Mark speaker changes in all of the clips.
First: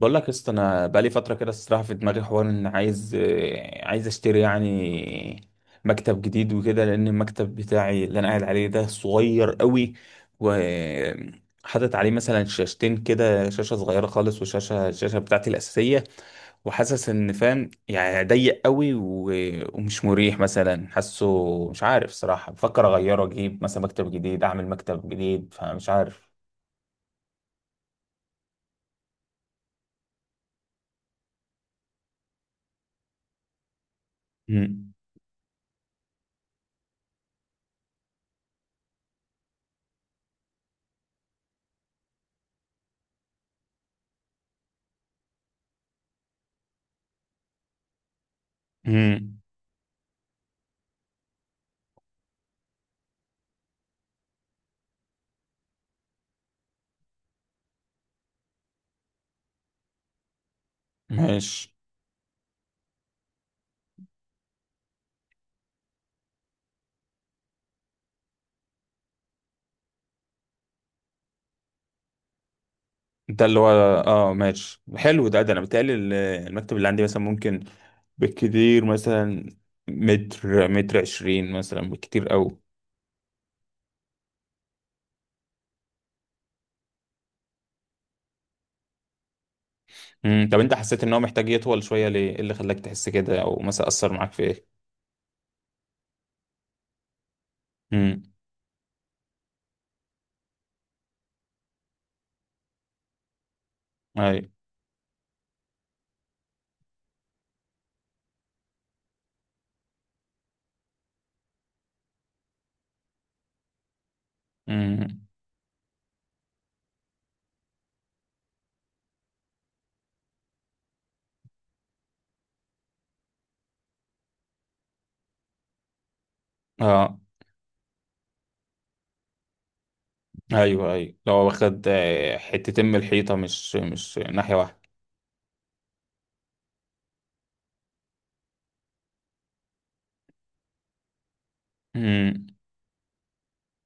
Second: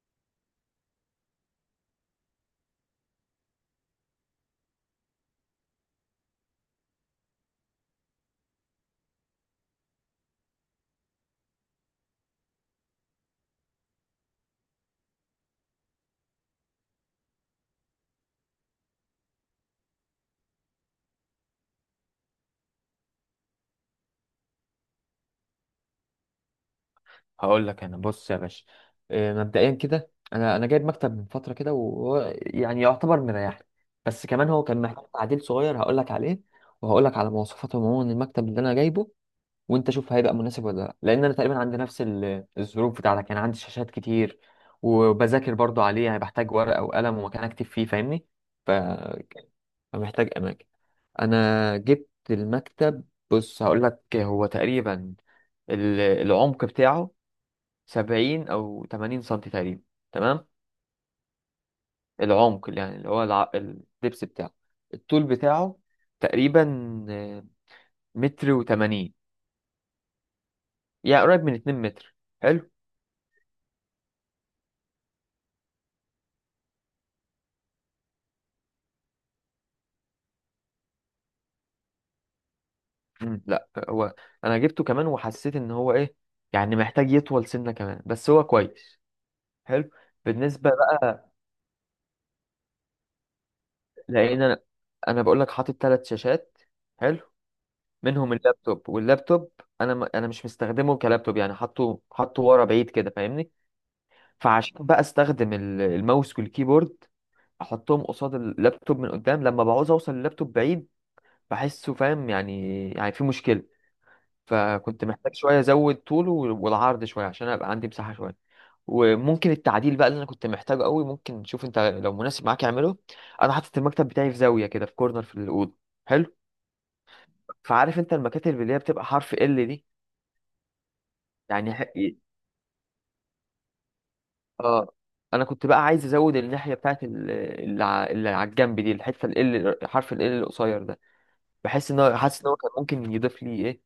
Speaker 1: بقول لك يا اسطى، انا بقالي فتره كده. الصراحه في دماغي حوار ان عايز اشتري، يعني، مكتب جديد وكده. لان المكتب بتاعي اللي انا قاعد عليه ده صغير قوي، وحاطط عليه مثلا شاشتين كده، شاشه صغيره خالص. الشاشه بتاعتي الاساسيه، وحاسس ان، فاهم يعني، ضيق قوي و- ومش مريح مثلا. حاسه مش عارف صراحه، بفكر اغيره، اجيب مثلا مكتب جديد، اعمل مكتب جديد، فمش عارف.
Speaker 2: هقول لك انا، بص يا باشا. مبدئيا كده انا جايب مكتب من فتره كده، وهو يعني يعتبر مريحني. بس كمان هو كان
Speaker 1: امم
Speaker 2: محتاج تعديل صغير هقول لك عليه، وهقول لك على مواصفات عموما المكتب اللي انا جايبه، وانت شوف هيبقى مناسب ولا لا. لان انا تقريبا عندي نفس الظروف بتاعتك، يعني عندي شاشات كتير وبذاكر برضو عليه، يعني بحتاج ورقه وقلم ومكان اكتب فيه، فاهمني؟ ف- فمحتاج اماكن. انا جبت المكتب، بص هقول لك. هو تقريبا العمق بتاعه 70 أو 80 سنتي تقريبا، تمام.
Speaker 1: ماشي.
Speaker 2: العمق اللي يعني اللي هو الدبس بتاعه، الطول بتاعه تقريبا، آه، متر وتمانين، يعني قريب من 2 متر. حلو.
Speaker 1: ده اللي هو، اه ماشي، حلو. ده انا بتهيألي المكتب اللي عندي مثلا ممكن، بالكتير مثلا، متر متر عشرين مثلا، بالكتير قوي.
Speaker 2: لا هو أنا جبته كمان، وحسيت إن هو إيه، يعني محتاج يطول سنة كمان، بس هو كويس. حلو.
Speaker 1: طب
Speaker 2: بالنسبة
Speaker 1: انت حسيت ان هو
Speaker 2: بقى،
Speaker 1: محتاج يطول شوية ليه؟ ايه اللي خلاك تحس كده، او مثلا اثر معاك في
Speaker 2: لأن أنا
Speaker 1: ايه؟
Speaker 2: أنا بقول لك حاطط 3 شاشات. حلو.
Speaker 1: امم
Speaker 2: منهم اللابتوب، واللابتوب أنا مش مستخدمه كلابتوب، يعني حاطه ورا بعيد كده فاهمني.
Speaker 1: اي.
Speaker 2: فعشان بقى استخدم الماوس والكيبورد، احطهم قصاد اللابتوب من قدام، لما بعوز اوصل اللابتوب بعيد بحسه فاهم، يعني في مشكلة. فكنت
Speaker 1: امم
Speaker 2: محتاج شوية ازود طوله والعرض شوية، عشان ابقى عندي مساحة شوية. وممكن التعديل بقى اللي انا كنت محتاجه قوي، ممكن شوف انت لو مناسب معاك اعمله. انا حاطط المكتب بتاعي في زاوية كده، في كورنر في الأوضة. حلو.
Speaker 1: اه.
Speaker 2: فعارف انت المكاتب اللي هي بتبقى حرف ال دي؟
Speaker 1: ايوه، ايوه، لو
Speaker 2: يعني
Speaker 1: واخد
Speaker 2: ح-
Speaker 1: حتتين من الحيطة، مش ناحية واحدة.
Speaker 2: اه انا كنت بقى عايز ازود الناحيه بتاعت اللي على الجنب دي، الحته حرف ال L القصير ده، بحس ان هو حاسس
Speaker 1: امم
Speaker 2: ان هو كان ممكن يضيف لي ايه.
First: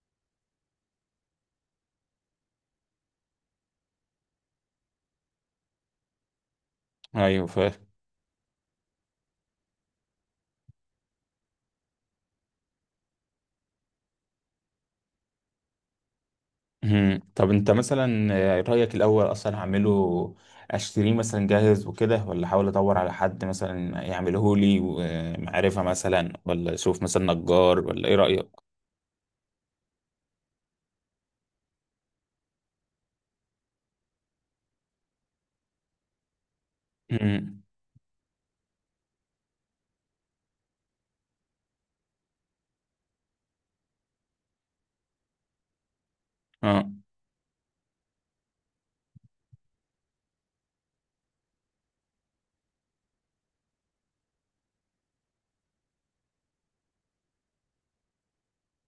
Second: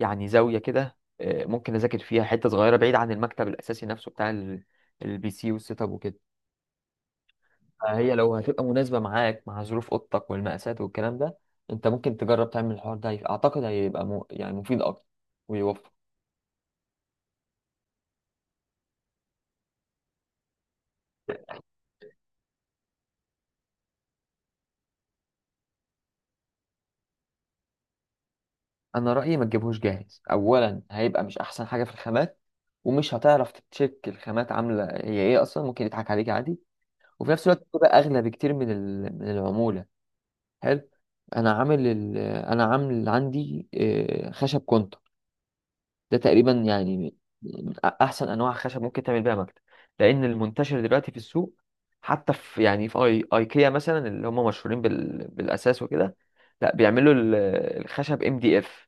Speaker 2: يعني زاويه كده ممكن اذاكر فيها حته صغيره بعيد عن المكتب الاساسي نفسه بتاع البي سي والسيت اب وكده.
Speaker 1: ايوه، فاهم.
Speaker 2: فهي لو هتبقى مناسبه معاك مع ظروف اوضتك والمقاسات والكلام ده، انت ممكن تجرب تعمل الحوار ده. اعتقد هيبقى يعني مفيد اكتر ويوفر.
Speaker 1: مم. طب انت مثلا، رأيك الأول أصلا هعمله، أشتريه مثلا جاهز وكده، ولا أحاول أدور على حد مثلا يعمله لي ومعرفة مثلا، ولا أشوف مثلا نجار؟ ولا إيه رأيك؟
Speaker 2: انا رايي ما تجيبهوش جاهز. اولا هيبقى مش احسن حاجه في الخامات، ومش هتعرف تتشيك الخامات عامله هي ايه اصلا، ممكن يضحك عليك عادي. وفي نفس
Speaker 1: مم.
Speaker 2: الوقت بتبقى اغلى بكتير من من العموله. حلو. انا عامل عندي خشب كونتر. ده تقريبا
Speaker 1: آه.
Speaker 2: يعني احسن انواع خشب ممكن تعمل بيها مكتب. لان المنتشر دلوقتي في السوق، حتى في يعني في اي ايكيا مثلا اللي هم مشهورين بالاساس وكده، لا بيعملوا الخشب ام دي اف.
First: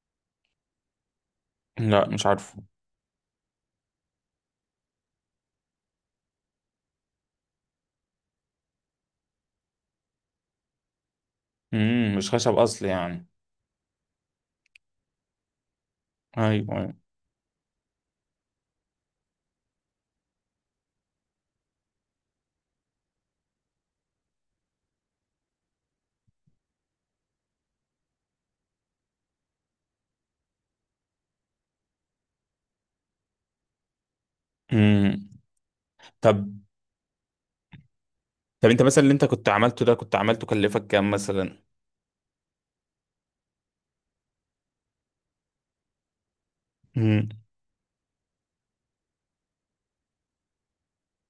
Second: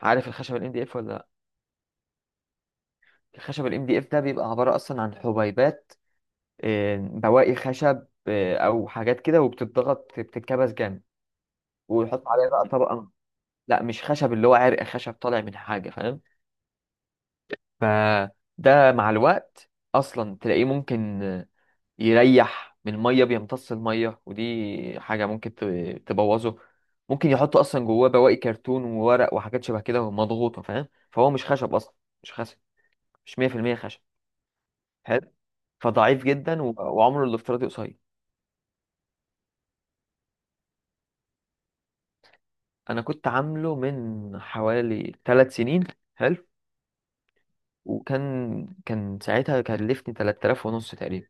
Speaker 2: عارف الخشب الام دي اف ولا؟
Speaker 1: لا، مش عارفه.
Speaker 2: الخشب الام دي اف ده بيبقى عبارة اصلا عن حبيبات، بواقي خشب، او حاجات كده، وبتتضغط بتتكبس جامد،
Speaker 1: مم.
Speaker 2: ويحط
Speaker 1: مش
Speaker 2: عليها
Speaker 1: خشب
Speaker 2: بقى
Speaker 1: أصل
Speaker 2: طبقة.
Speaker 1: يعني؟
Speaker 2: لا مش خشب اللي هو عرق خشب طالع من حاجة، فاهم؟
Speaker 1: أيوه، أيوه.
Speaker 2: فده مع الوقت اصلا تلاقيه ممكن يريح من المية، بيمتص المية، ودي حاجة ممكن تبوظه. ممكن يحطوا اصلا جواه بواقي كرتون وورق وحاجات شبه كده مضغوطة، فاهم؟ فهو مش خشب اصلا، مش خشب، مش 100% خشب. حلو.
Speaker 1: مم.
Speaker 2: فضعيف
Speaker 1: طب
Speaker 2: جدا وعمره الافتراضي قصير.
Speaker 1: طب أنت مثلا، اللي أنت كنت عملته ده، كنت عملته كلفك كام مثلا؟
Speaker 2: انا كنت عامله من حوالي 3 سنين. حلو.
Speaker 1: مم.
Speaker 2: وكان ساعتها كلفني 3000 ونص تقريبا.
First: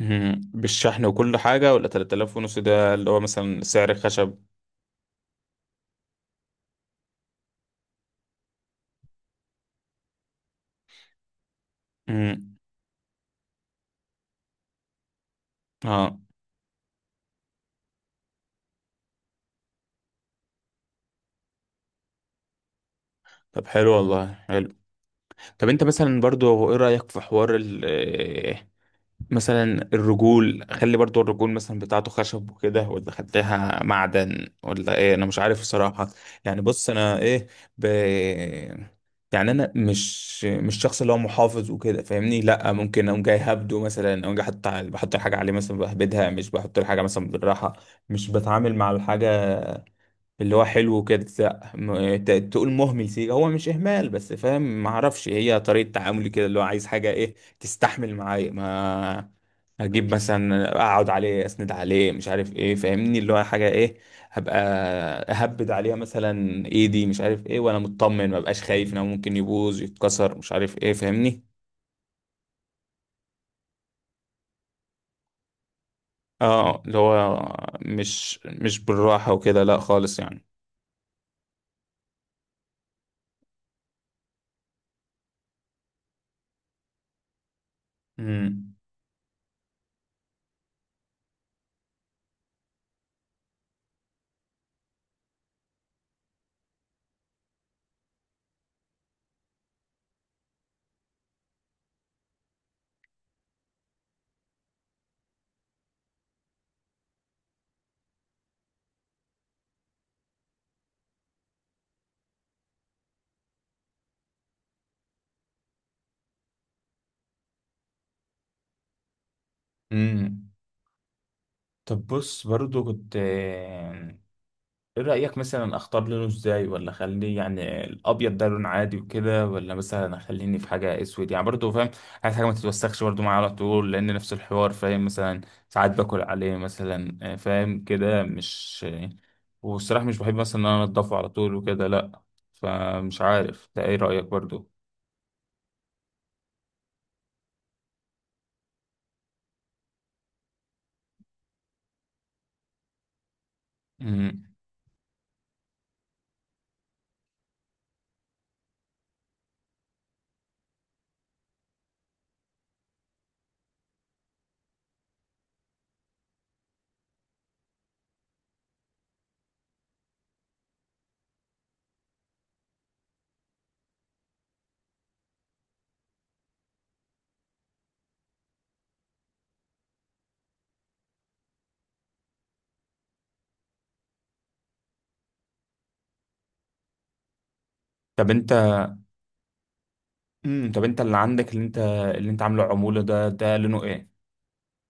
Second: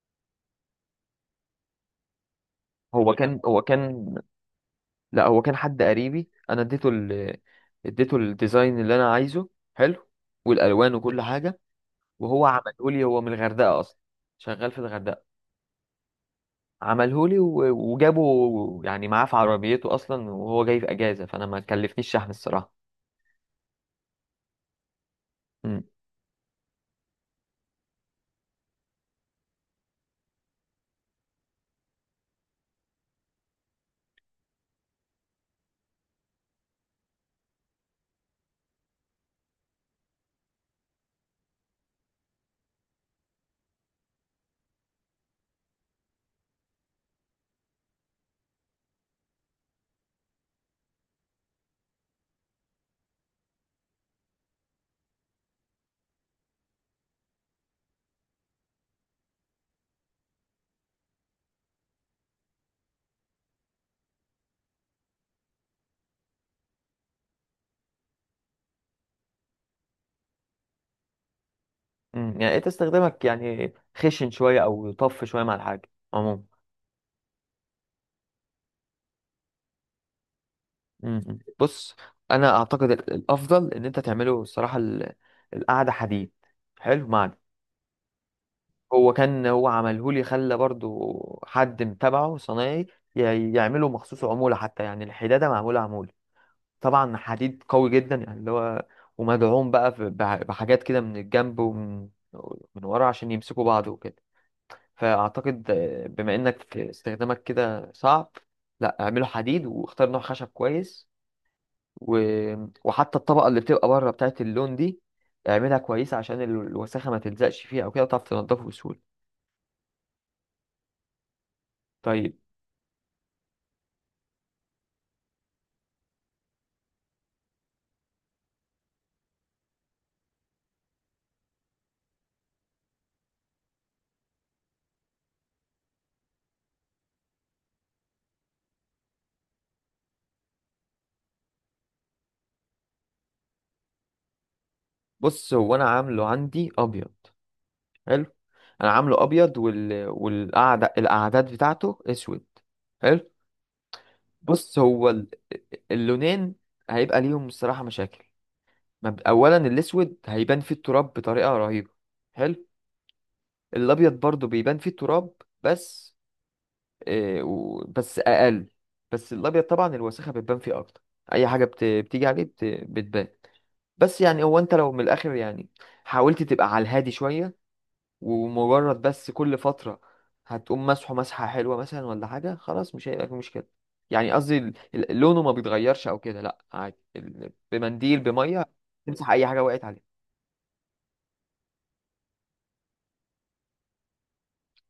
Speaker 1: مم. بالشحن وكل حاجة، ولا 3000 ونص ده اللي
Speaker 2: هو
Speaker 1: هو
Speaker 2: كان هو
Speaker 1: مثلا سعر
Speaker 2: كان
Speaker 1: الخشب؟
Speaker 2: لا هو كان حد قريبي. اديته الديزاين اللي انا عايزه. حلو. والالوان وكل حاجه، وهو
Speaker 1: مم.
Speaker 2: عمله لي. هو من الغردقه اصلا، شغال في الغردقه.
Speaker 1: آه.
Speaker 2: عمله لي وجابه يعني معاه في عربيته اصلا، وهو جاي في اجازه، فانا ما كلفنيش شحن الصراحه.
Speaker 1: طب حلو والله. طب انت مثلا، برضو، هو ايه رأيك في حوار مثلا الرجول، خلي برضو الرجول مثلا بتاعته خشب وكده، ولا خليها معدن، ولا ايه؟ انا مش عارف الصراحة. يعني بص انا ايه، ب... يعني انا مش شخص اللي هو محافظ وكده، فاهمني؟ لا، ممكن اقوم جاي هبده مثلا، اقوم جاي بحط الحاجة عليه مثلا، بهبدها، مش بحط الحاجة مثلا بالراحة، مش بتعامل مع الحاجة اللي هو حلو كده. لا تقول مهمل سيكا، هو مش اهمال، بس فاهم، ما اعرفش، هي طريقه تعاملي كده، اللي هو عايز حاجه ايه تستحمل معايا. ما اجيب مثلا، اقعد عليه، اسند عليه، مش عارف ايه، فاهمني؟ اللي هو حاجه ايه هبقى اهبد عليها مثلا ايدي، مش عارف ايه، وانا مطمن، ما بقاش خايف ان هو ممكن يبوظ يتكسر، مش عارف ايه، فاهمني؟
Speaker 2: يعني انت استخدامك يعني خشن شويه او طف شويه مع الحاجه عموما.
Speaker 1: اه، اللي هو مش بالراحه وكده، لا خالص يعني.
Speaker 2: بص انا اعتقد الافضل ان انت تعمله الصراحه القعده حديد. حلو. معدن.
Speaker 1: امم
Speaker 2: هو عمله لي، خلى برضو حد متابعه صنايعي يعمله مخصوص عموله، حتى يعني الحداده معموله عموله. طبعا حديد قوي جدا، يعني اللي هو، ومدعوم بقى بحاجات كده من الجنب ومن ورا عشان يمسكوا بعض وكده. فأعتقد بما إنك استخدامك كده صعب، لا اعمله حديد واختار نوع خشب كويس. و... وحتى الطبقة اللي بتبقى بره بتاعت اللون دي، اعملها كويسة، عشان الوساخة ما تلزقش فيها أو كده، وتعرف تنضفه بسهولة.
Speaker 1: امم طب
Speaker 2: طيب،
Speaker 1: بص، برضو كنت، ايه رأيك مثلا اختار لونه ازاي؟ ولا اخليه، يعني الابيض ده لون عادي وكده، ولا مثلا اخليني في حاجة اسود؟ يعني برضو فاهم، عايز حاجة ما تتوسخش برضو معايا على طول، لان نفس الحوار، فاهم مثلا ساعات باكل عليه مثلا، فاهم كده مش. والصراحة مش بحب مثلا ان انا انضفه على طول وكده، لا. فمش عارف ده، ايه رأيك برضو؟
Speaker 2: بص هو أنا عامله عندي أبيض. حلو. أنا عامله أبيض وال... والقعدة الأعداد بتاعته أسود. حلو.
Speaker 1: مم.
Speaker 2: بص هو اللونين هيبقى ليهم الصراحة مشاكل. أولا الأسود هيبان فيه التراب بطريقة رهيبة. حلو. الابيض برضو بيبان فيه التراب. بس إيه بس اقل، بس الابيض طبعا الوسخه بتبان فيه اكتر. اي حاجه بتيجي عليه بتبان. بس يعني هو انت لو من الاخر يعني حاولت تبقى على الهادي شويه، ومجرد بس كل فتره هتقوم مسحه مسحه حلوه مثلا ولا حاجه، خلاص مش هيبقى في مشكله. يعني قصدي لونه ما بيتغيرش او كده، لا عادي، بمنديل
Speaker 1: طب انت
Speaker 2: بميه تمسح اي حاجه وقعت عليه.
Speaker 1: طب انت اللي عندك، اللي انت عامله عمولة ده، ده لونه ايه؟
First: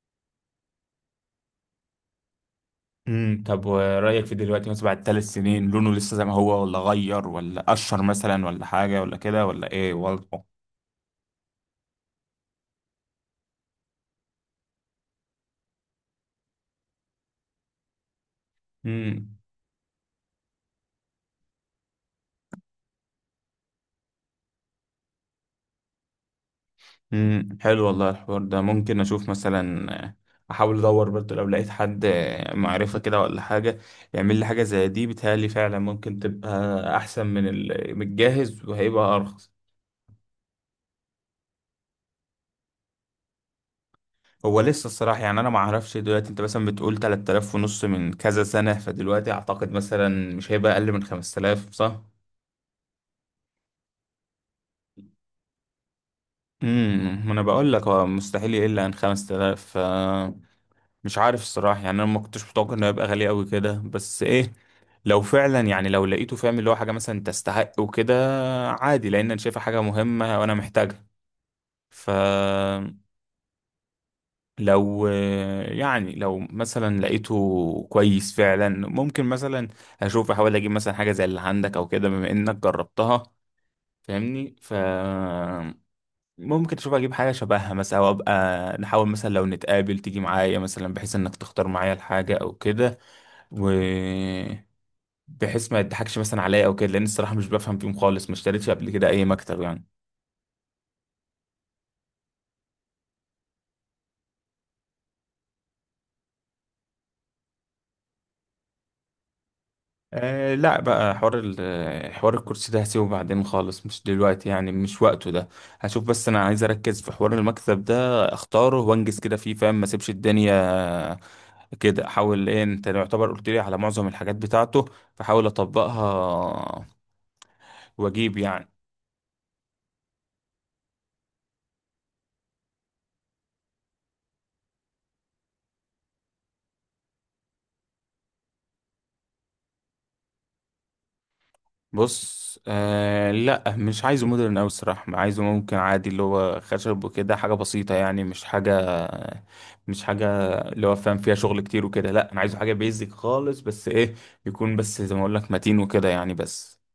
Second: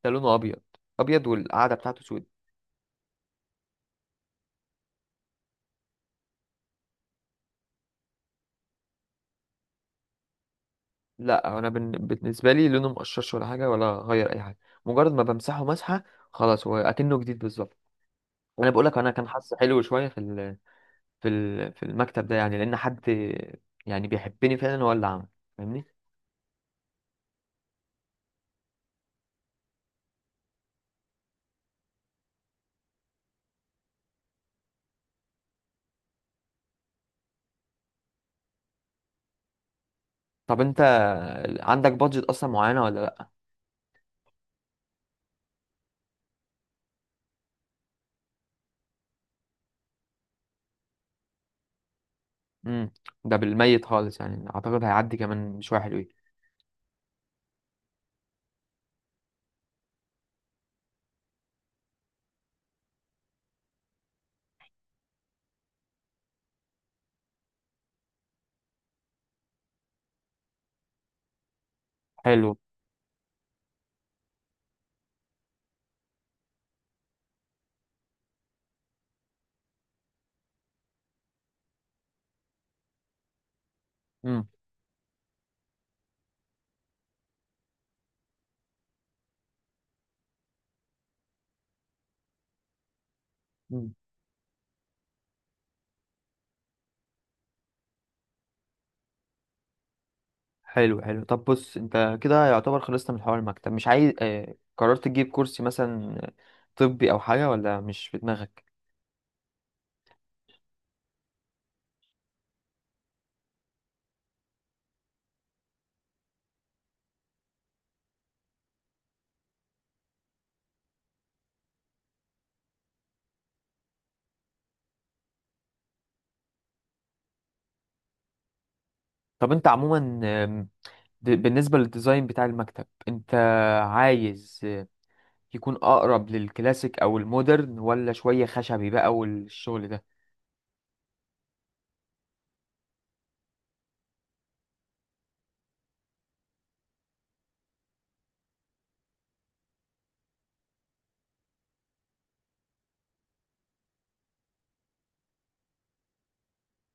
Speaker 2: ده لونه ابيض. ابيض والقعده بتاعته سودة.
Speaker 1: طب ورأيك في دلوقتي، مثلا بعد 3 سنين، لونه لسه زي ما هو، ولا غير، ولا قشر مثلا، ولا حاجة، ولا كده، ولا ايه وضعه؟
Speaker 2: لا انا بالنسبه لي لونه مقشرش ولا حاجه ولا غير اي حاجه، مجرد ما بمسحه مسحه، خلاص هو اكنه جديد بالظبط. انا بقول لك انا كان
Speaker 1: امم
Speaker 2: حظي حلو شويه في المكتب ده، يعني لان حد يعني بيحبني فعلا هو اللي عمل، فاهمني؟
Speaker 1: حلو والله. الحوار ده ممكن اشوف مثلا، احاول ادور برضه لو لقيت حد، معرفة كده ولا حاجة، يعمل لي حاجة زي دي. بيتهيألي فعلا ممكن تبقى احسن من من الجاهز، وهيبقى ارخص.
Speaker 2: طب انت عندك بادجت اصلا معينه ولا لا؟
Speaker 1: هو لسه الصراحة يعني، أنا ما أعرفش دلوقتي. أنت مثلا بتقول 3000 ونص من كذا سنة، فدلوقتي أعتقد مثلا مش هيبقى أقل من 5000، صح؟
Speaker 2: امم، ده بالميت خالص يعني اعتقد هيعدي كمان شويه حلوين.
Speaker 1: ما انا بقول لك هو مستحيل يقل عن 5000. ف مش عارف الصراحه يعني، انا ما كنتش متوقع انه يبقى غالي قوي كده، بس ايه، لو فعلا يعني، لو لقيته، فاهم، اللي هو حاجه مثلا تستحق وكده، عادي، لان انا شايفها حاجه مهمه وانا محتاجها. ف
Speaker 2: حلو.
Speaker 1: لو يعني، لو مثلا لقيته كويس فعلا، ممكن مثلا اشوف، احاول اجيب مثلا حاجه زي اللي عندك او كده، بما انك جربتها،
Speaker 2: امم.
Speaker 1: فاهمني؟ ف ممكن تشوف اجيب حاجه شبهها مثلا، او ابقى نحاول مثلا لو نتقابل، تيجي معايا مثلا بحيث انك تختار معايا الحاجه او كده، و بحيث ما يضحكش مثلا عليا او كده، لان الصراحه مش بفهم فيهم خالص، ما اشتريتش قبل كده اي مكتب يعني.
Speaker 2: حلو طب بص انت كده يعتبر خلصت من حوار المكتب، مش عايز اه قررت تجيب كرسي مثلا طبي او حاجة، ولا مش في دماغك؟
Speaker 1: أه لا، بقى حوار حوار الكرسي ده هسيبه بعدين خالص، مش دلوقتي يعني، مش وقته ده. هشوف، بس انا عايز اركز في حوار المكتب ده، اختاره وانجز كده فيه، فاهم؟ ما اسيبش الدنيا كده. احاول ايه، انت يعتبر قلت لي على معظم الحاجات بتاعته، فحاول اطبقها واجيب يعني.
Speaker 2: طب انت عموما بالنسبة للديزاين بتاع المكتب، انت عايز يكون اقرب للكلاسيك او المودرن، ولا شوية خشبي بقى والشغل ده؟
Speaker 1: بص، آه، لا مش عايزه مودرن أوي الصراحة. عايزه ممكن عادي، اللي هو خشب وكده، حاجة بسيطة، يعني مش حاجة، مش حاجة اللي هو فاهم فيها شغل كتير وكده، لا. أنا عايزه حاجة بيزك خالص، بس إيه، يكون بس زي ما أقول لك متين وكده، يعني بس.